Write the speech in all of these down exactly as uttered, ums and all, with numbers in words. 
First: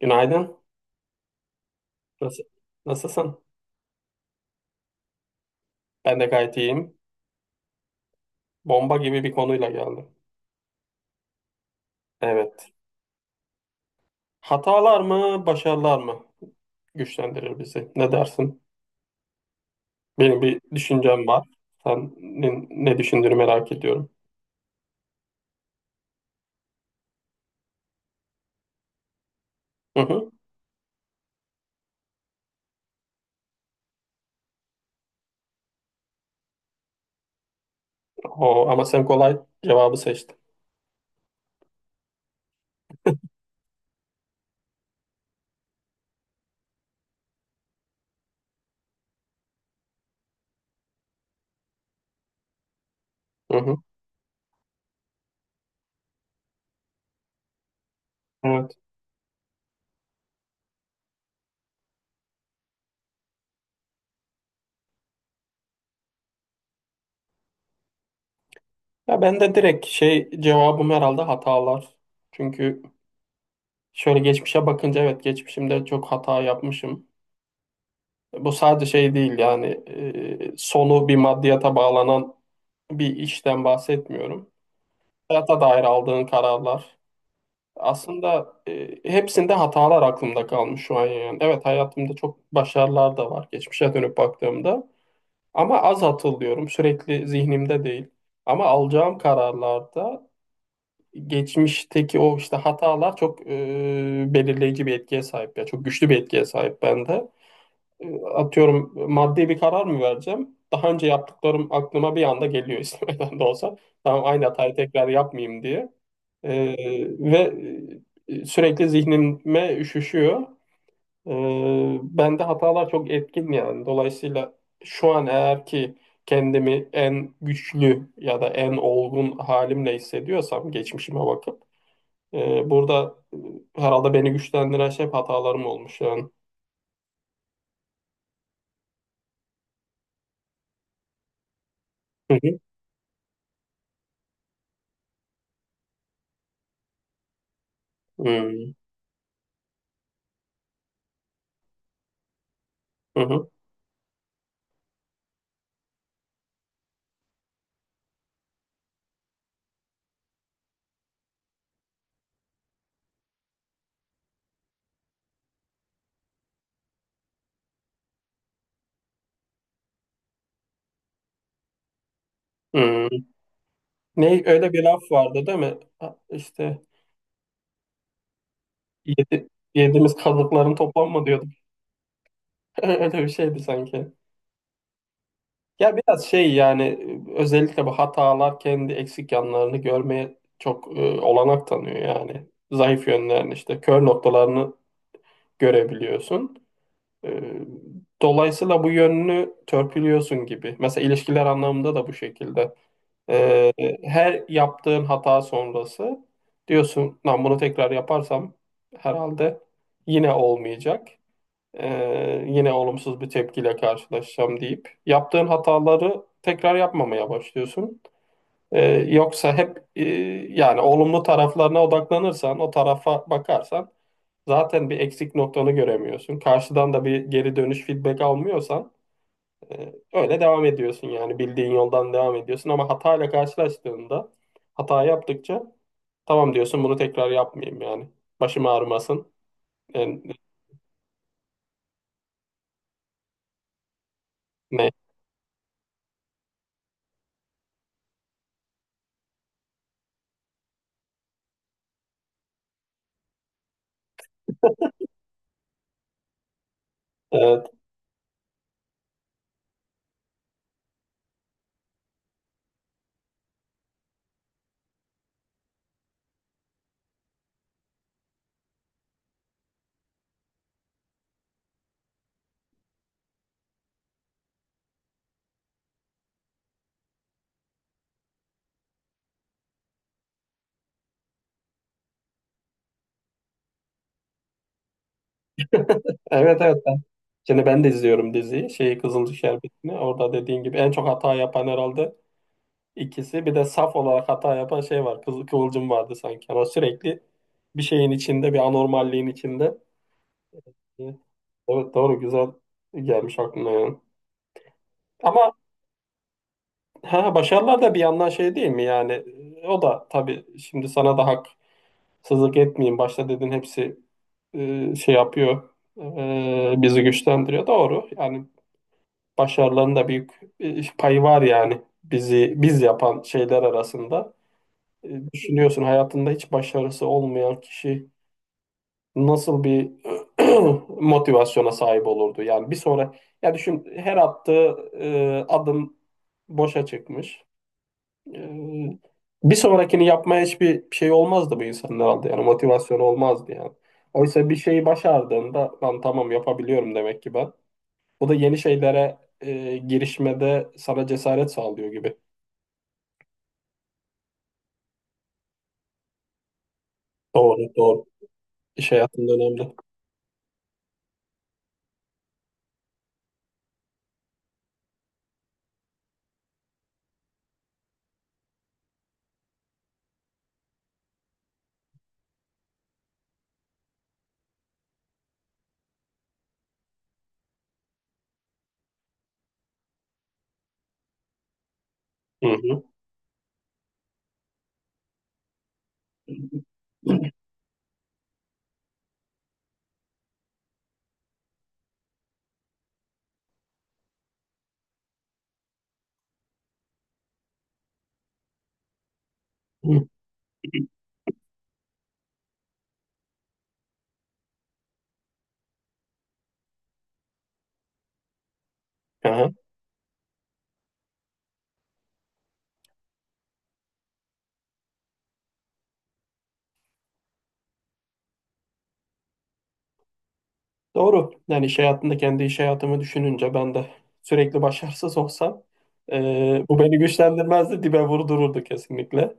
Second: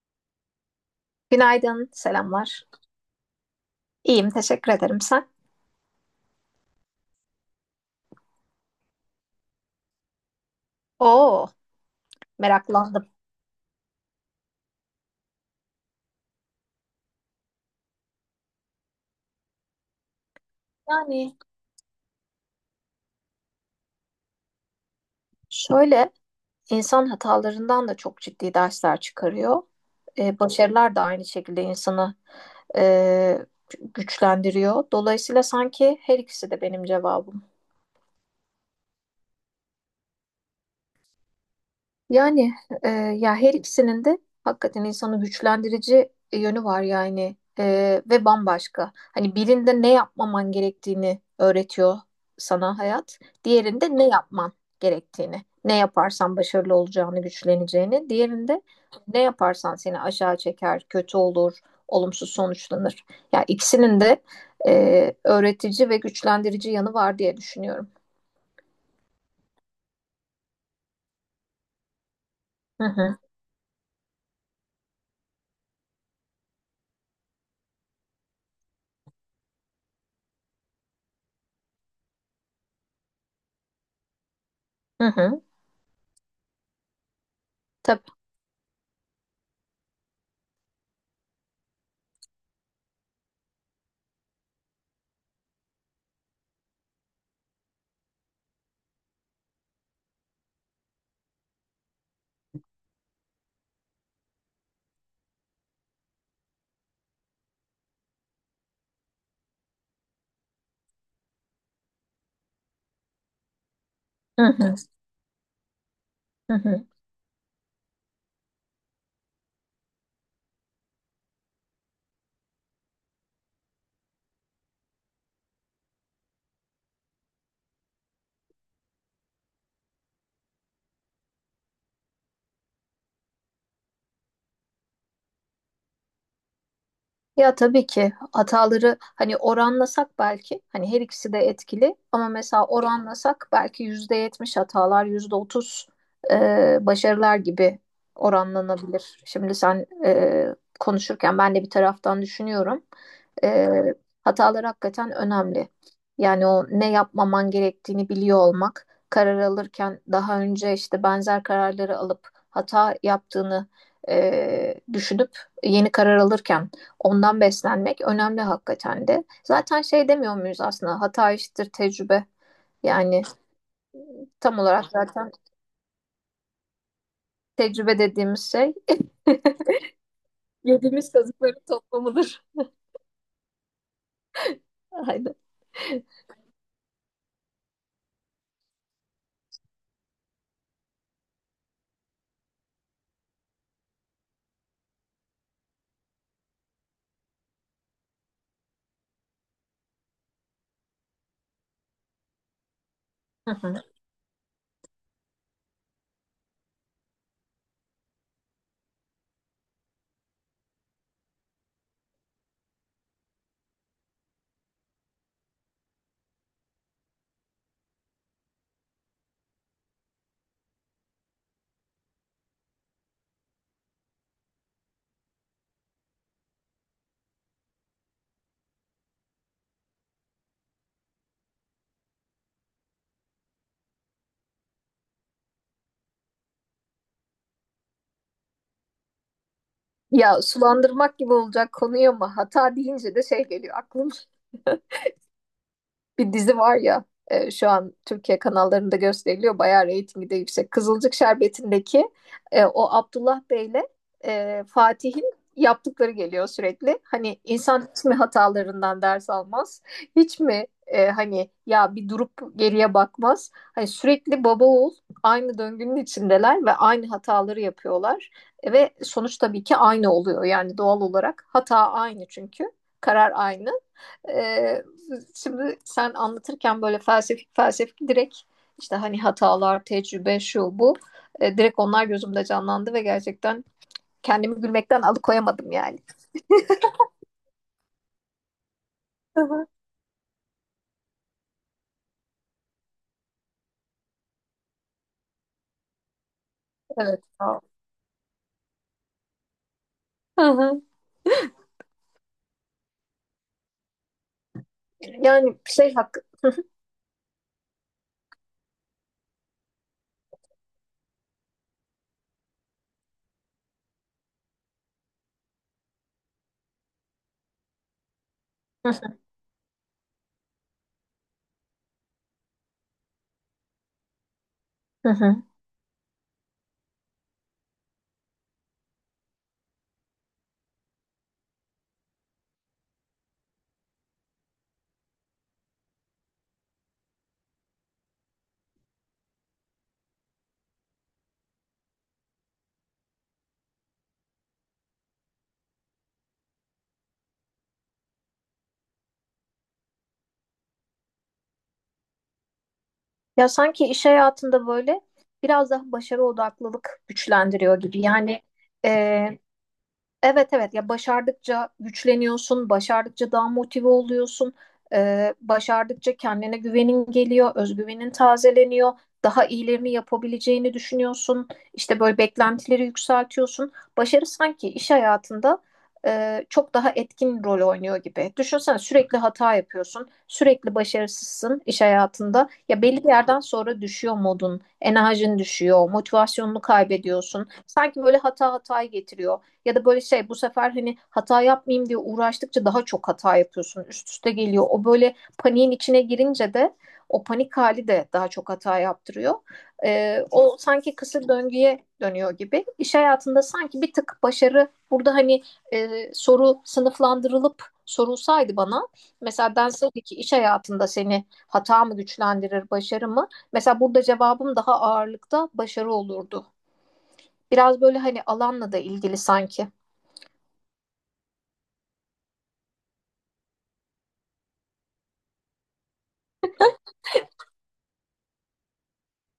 Günaydın. Günaydın, Nasıl, selamlar. nasılsın? İyiyim, teşekkür ederim. Sen? Ben de gayet iyiyim. Bomba gibi bir konuyla geldim. Oo, Evet. meraklandım. Hatalar mı, başarılar mı güçlendirir bizi? Ne dersin? Benim bir düşüncem Yani var. Senin ne düşündüğünü merak ediyorum. şöyle, insan hatalarından da çok ciddi dersler çıkarıyor. Hı hı. Ee, başarılar da aynı şekilde insanı e, güçlendiriyor. Dolayısıyla sanki her ikisi de benim cevabım. O, ama sen kolay cevabı seçtin. Yani e, Ya her ikisinin de hakikaten insanı güçlendirici yönü var, yani E, ve bambaşka. Hani birinde ne yapmaman gerektiğini öğretiyor sana hayat, Hı hı. diğerinde ne yapman gerektiğini, ne yaparsan başarılı olacağını, güçleneceğini, diğerinde Evet. ne yaparsan seni aşağı çeker, kötü olur, olumsuz sonuçlanır. Ya ikisinin de e, öğretici ve güçlendirici yanı var diye düşünüyorum. Ya ben de direkt şey cevabım herhalde hatalar. Çünkü Hı hı, şöyle geçmişe bakınca evet geçmişimde çok hata yapmışım. Bu sadece şey değil yani e, sonu bir maddiyata bağlanan bir işten bahsetmiyorum. hı hı, Hayata dair aldığın kararlar. tabii. Aslında e, hepsinde hatalar aklımda kalmış şu an yani. Evet hayatımda çok başarılar da var geçmişe dönüp baktığımda. Ama az hatırlıyorum. Sürekli zihnimde değil. Ama alacağım kararlarda geçmişteki o işte hatalar çok e, belirleyici bir etkiye sahip ya. Çok güçlü bir etkiye sahip bende atıyorum maddi bir karar mı vereceğim? Daha önce yaptıklarım aklıma bir anda geliyor istemeden de olsa. Tamam aynı Hı hatayı hı, tekrar yapmayayım diye. hı Ee, hı. ve e, sürekli zihnime üşüşüyor. Ee, bende hatalar çok etkin yani. Dolayısıyla şu an eğer ki kendimi en güçlü ya da en olgun halimle hissediyorsam geçmişime bakıp e, burada e, herhalde beni güçlendiren şey hep hatalarım olmuş yani. Ya tabii ki hataları, hani oranlasak, belki hani her ikisi de etkili, ama Hı hı. mesela oranlasak belki yüzde yetmiş hatalar, yüzde otuz e, başarılar gibi Hı hı. oranlanabilir. Şimdi sen e, konuşurken ben de bir taraftan düşünüyorum. Hı hı. E, Hatalar hakikaten önemli. Yani o ne yapmaman gerektiğini biliyor olmak, karar alırken daha önce işte benzer kararları alıp hata yaptığını e, düşünüp yeni karar alırken ondan beslenmek önemli hakikaten de. Zaten şey demiyor muyuz, aslında hata eşittir tecrübe. Hı. Yani Ne tam öyle bir olarak laf zaten vardı değil mi? Ha, İşte tecrübe dediğimiz şey yedi, yediğimiz kazıkların yediğimiz toplanma diyorduk. kazıkların toplamıdır. Öyle bir şeydi sanki. Aynen. Ya biraz şey yani özellikle bu hatalar kendi eksik yanlarını görmeye çok e, olanak tanıyor yani. Zayıf yönlerini işte kör noktalarını görebiliyorsun. Ee, Dolayısıyla bu yönünü törpülüyorsun gibi. Mesela ilişkiler anlamında da bu şekilde. Hı Ee, hı. her yaptığın hata sonrası diyorsun, lan bunu tekrar yaparsam herhalde yine olmayacak. Ee, yine olumsuz bir tepkiyle karşılaşacağım deyip yaptığın hataları tekrar yapmamaya başlıyorsun. Ee, yoksa hep e, yani olumlu taraflarına odaklanırsan, o tarafa bakarsan zaten bir eksik noktanı göremiyorsun. Karşıdan da bir geri dönüş feedback almıyorsan e, öyle devam ediyorsun yani bildiğin yoldan devam ediyorsun ama hatayla karşılaştığında hata yaptıkça tamam diyorsun bunu tekrar yapmayayım yani. Başım ağrımasın. E, Ya sulandırmak gibi olacak konuyu ama hata deyince de şey geliyor aklım. ne? Bir dizi var ya, e, şu an Türkiye kanallarında gösteriliyor. Bayağı reytingi de yüksek. Kızılcık Şerbeti'ndeki e, o Abdullah Bey'le e, Fatih'in yaptıkları geliyor sürekli. Hani Evet. insan hiç mi hatalarından ders almaz? Hiç mi, e, hani ya bir durup geriye bakmaz? Hani sürekli baba oğul aynı döngünün içindeler ve aynı hataları yapıyorlar. E, ve sonuç tabii ki aynı oluyor. Yani doğal olarak hata aynı çünkü. Karar aynı. Ee, Şimdi sen anlatırken böyle felsefik felsefik, direkt işte hani hatalar, tecrübe, şu bu. Ee, direkt onlar gözümde canlandı ve gerçekten kendimi gülmekten alıkoyamadım yani. Evet, evet. Ben- Şimdi ben de izliyorum diziyi. Şeyi Kızılcık Hı hı. Şerbeti'ni. Orada dediğin gibi en çok hata yapan herhalde ikisi. Bir de saf olarak hata yapan şey var. Kızıl Kıvılcım vardı sanki. Ama Evet, sürekli sağ ol. bir şeyin içinde, bir anormalliğin içinde. Hı hı. e, Evet doğru güzel gelmiş aklına yani. Ama Yani şey hakkı. ha, başarılar da bir yandan şey değil mi yani e, o da tabii şimdi sana da haksızlık etmeyeyim başta dedin hepsi e, şey yapıyor e, bizi güçlendiriyor doğru yani başarıların da büyük e, payı var yani bizi biz yapan şeyler arasında. Hı E, hı. Düşünüyorsun hayatında hiç başarısı olmayan kişi nasıl bir motivasyona sahip olurdu? Yani bir sonra ya düşün her attığı e, adım boşa çıkmış. E, bir sonrakini yapmaya hiçbir şey olmazdı bu insanın herhalde. Yani motivasyonu olmazdı yani. Oysa bir şeyi başardığında lan tamam yapabiliyorum demek ki ben. Bu da yeni şeylere e, girişmede sana cesaret sağlıyor gibi. Ya sanki iş hayatında böyle biraz daha başarı odaklılık Doğru, güçlendiriyor gibi. doğru. Yani İş e, hayatında önemli. Evet, evet, ya başardıkça güçleniyorsun, başardıkça daha motive oluyorsun, Ee, başardıkça kendine güvenin geliyor, özgüvenin tazeleniyor, daha iyilerini yapabileceğini düşünüyorsun, işte böyle beklentileri yükseltiyorsun. Başarı sanki iş hayatında e, çok daha etkin rol oynuyor gibi. Düşünsene, sürekli hata yapıyorsun, sürekli başarısızsın iş Hı hayatında. hı. Ya belli bir yerden sonra düşüyor modun, enerjin düşüyor, motivasyonunu kaybediyorsun. Sanki böyle hata hatayı getiriyor. Ya da böyle şey, bu sefer hani hata yapmayayım diye uğraştıkça daha çok hata yapıyorsun. Üst üste geliyor. O böyle paniğin içine girince de o panik hali de daha çok hata yaptırıyor. Ee, o sanki kısır döngüye dönüyor gibi. İş hayatında sanki bir tık başarı burada, hani e, soru sınıflandırılıp sorulsaydı bana, Hı. mesela denseydi ki iş hayatında seni hata mı güçlendirir başarı mı? Mesela burada cevabım daha ağırlıkta başarı olurdu. Biraz böyle hani alanla da ilgili sanki. Doğru. Yani iş hayatında kendi iş hayatımı düşününce ben de sürekli başarısız olsam e, bu beni güçlendirmezdi, dibe vurdururdu kesinlikle.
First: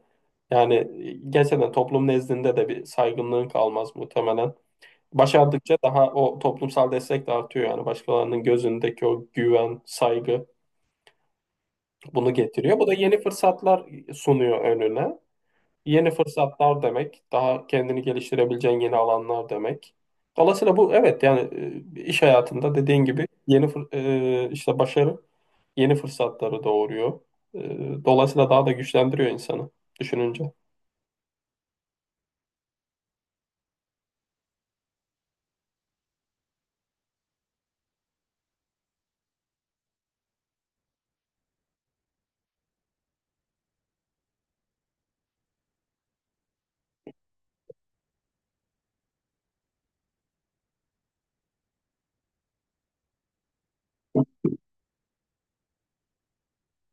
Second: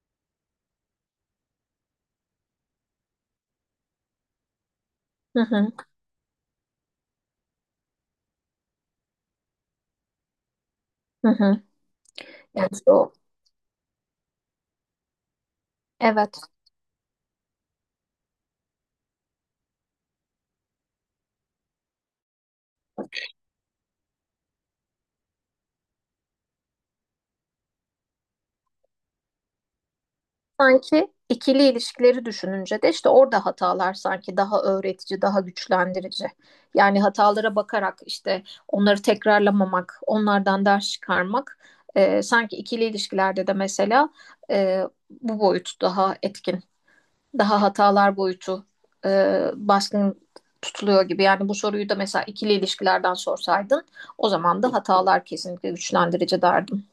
Yani e, gerçekten toplum nezdinde de bir saygınlığın kalmaz muhtemelen. Hı hı. Başardıkça daha o toplumsal destek de artıyor yani başkalarının gözündeki o güven, saygı Hı hı. bunu Yani getiriyor. Bu işte da o, yeni fırsatlar sunuyor önüne. Yeni evet, fırsatlar demek, daha kendini geliştirebileceğin yeni alanlar demek. Dolayısıyla bu evet yani e, iş hayatında dediğin gibi yeni fır- e, işte başarı yeni fırsatları doğuruyor. E, Dolayısıyla daha da güçlendiriyor insanı düşününce. sanki ikili ilişkileri düşününce de işte orada hatalar sanki daha öğretici, daha güçlendirici. Yani hatalara bakarak işte onları tekrarlamamak, onlardan ders çıkarmak, e, sanki ikili ilişkilerde de mesela e, bu boyut daha etkin, daha hatalar boyutu e, baskın tutuluyor gibi. Yani bu soruyu da mesela ikili ilişkilerden sorsaydın, o zaman da hatalar kesinlikle güçlendirici derdim.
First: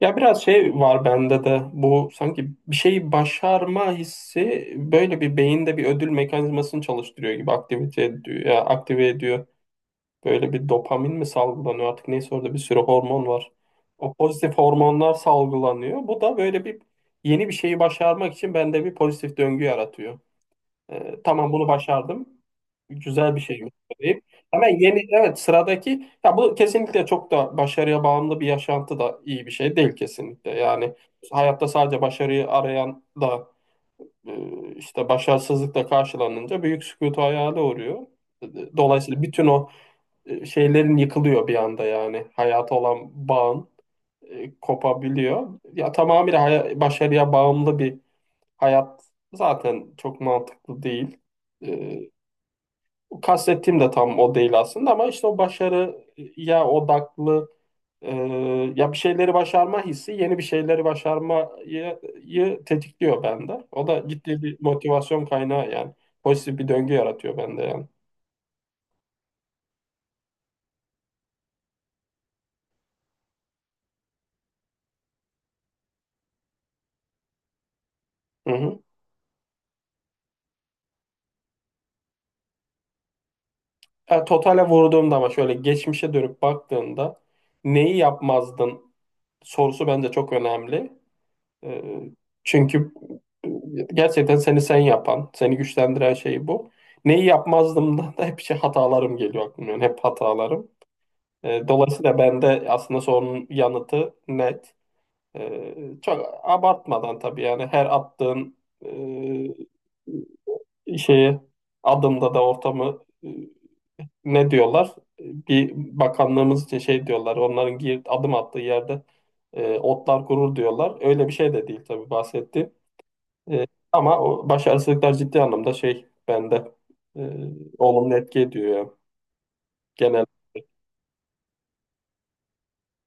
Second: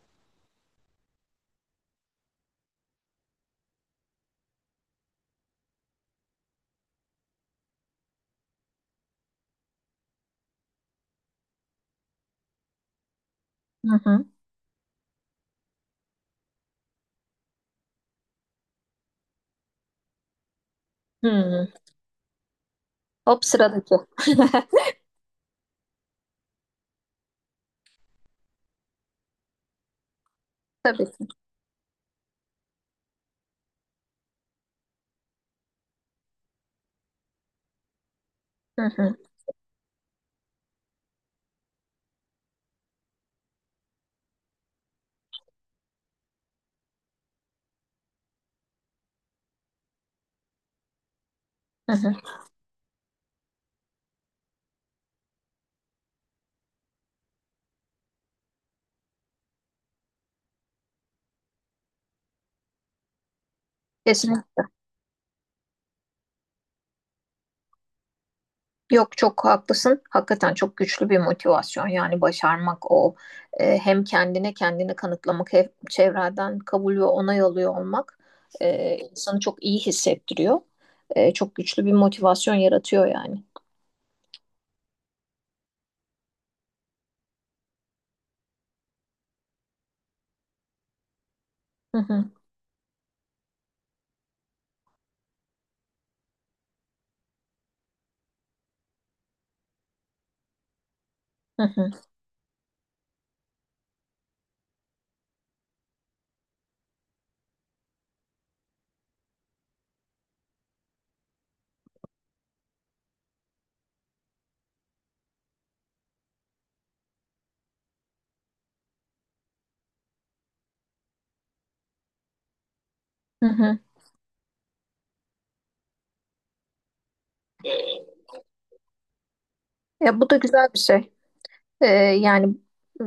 Ya biraz şey var bende de bu sanki bir şeyi başarma hissi böyle bir beyinde bir ödül mekanizmasını çalıştırıyor gibi aktivite ediyor, ya aktive ediyor. Böyle bir dopamin mi salgılanıyor artık neyse orada bir sürü hormon var. Hı O hı. pozitif hormonlar salgılanıyor. Bu da böyle bir yeni bir şeyi başarmak için bende bir pozitif döngü yaratıyor. Ee, tamam bunu Hı. başardım. Güzel bir Hop şeymiş sıradaki. deyip hemen yeni evet sıradaki ya bu kesinlikle çok da başarıya bağımlı bir yaşantı da iyi bir şey değil kesinlikle. Yani Tabii ki. hayatta sadece başarıyı arayan da e, işte başarısızlıkla karşılanınca büyük sükutu hayale uğruyor. Hı hı, Dolayısıyla bütün o e, şeylerin yıkılıyor bir anda yani. Hayata olan bağın e, kopabiliyor. Ya tamamıyla haya- başarıya bağımlı bir hayat zaten çok mantıklı değil. E, hı hı. kastettiğim de tam o değil aslında ama işte o başarıya odaklı e, ya bir şeyleri başarma hissi yeni bir şeyleri başarmayı yı tetikliyor bende. O da ciddi Kesin. bir motivasyon kaynağı yani. Pozitif bir döngü yaratıyor bende yani. Yok, çok haklısın. Hakikaten çok güçlü bir motivasyon. Yani başarmak o. E, hem kendine kendini kanıtlamak, hem çevreden kabul ve onay alıyor olmak Hı hı. e, insanı çok iyi hissettiriyor. E, çok güçlü bir motivasyon yaratıyor yani. Ya totale vurduğumda ama şöyle geçmişe dönüp baktığında neyi yapmazdın sorusu bence çok önemli. Ee, Hı hı, çünkü e, gerçekten seni sen yapan, seni güçlendiren şey bu. Neyi yapmazdım da, da hep şey hatalarım geliyor aklıma. Yani hep hatalarım. hı Ee, hı, dolayısıyla bende aslında sorunun yanıtı net. Ee, çok abartmadan tabii yani her attığın e, şeye adımda da ortamı e, ne diyorlar? Bir bakanlığımız için şey diyorlar. Onların gir, adım attığı yerde e, otlar gurur diyorlar. Öyle bir şey de değil tabii bahsetti. hı hı. Ama o başarısızlıklar ciddi anlamda şey bende e, olumlu etki ediyor ya. Ya Genel bu da güzel bir şey. Ee, Yani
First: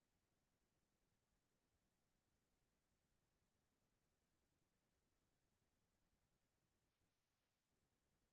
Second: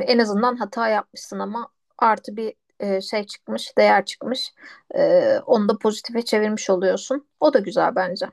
en azından hata yapmışsın ama artı bir e, şey çıkmış, değer çıkmış. Ee, onu da pozitife çevirmiş oluyorsun. O da güzel bence.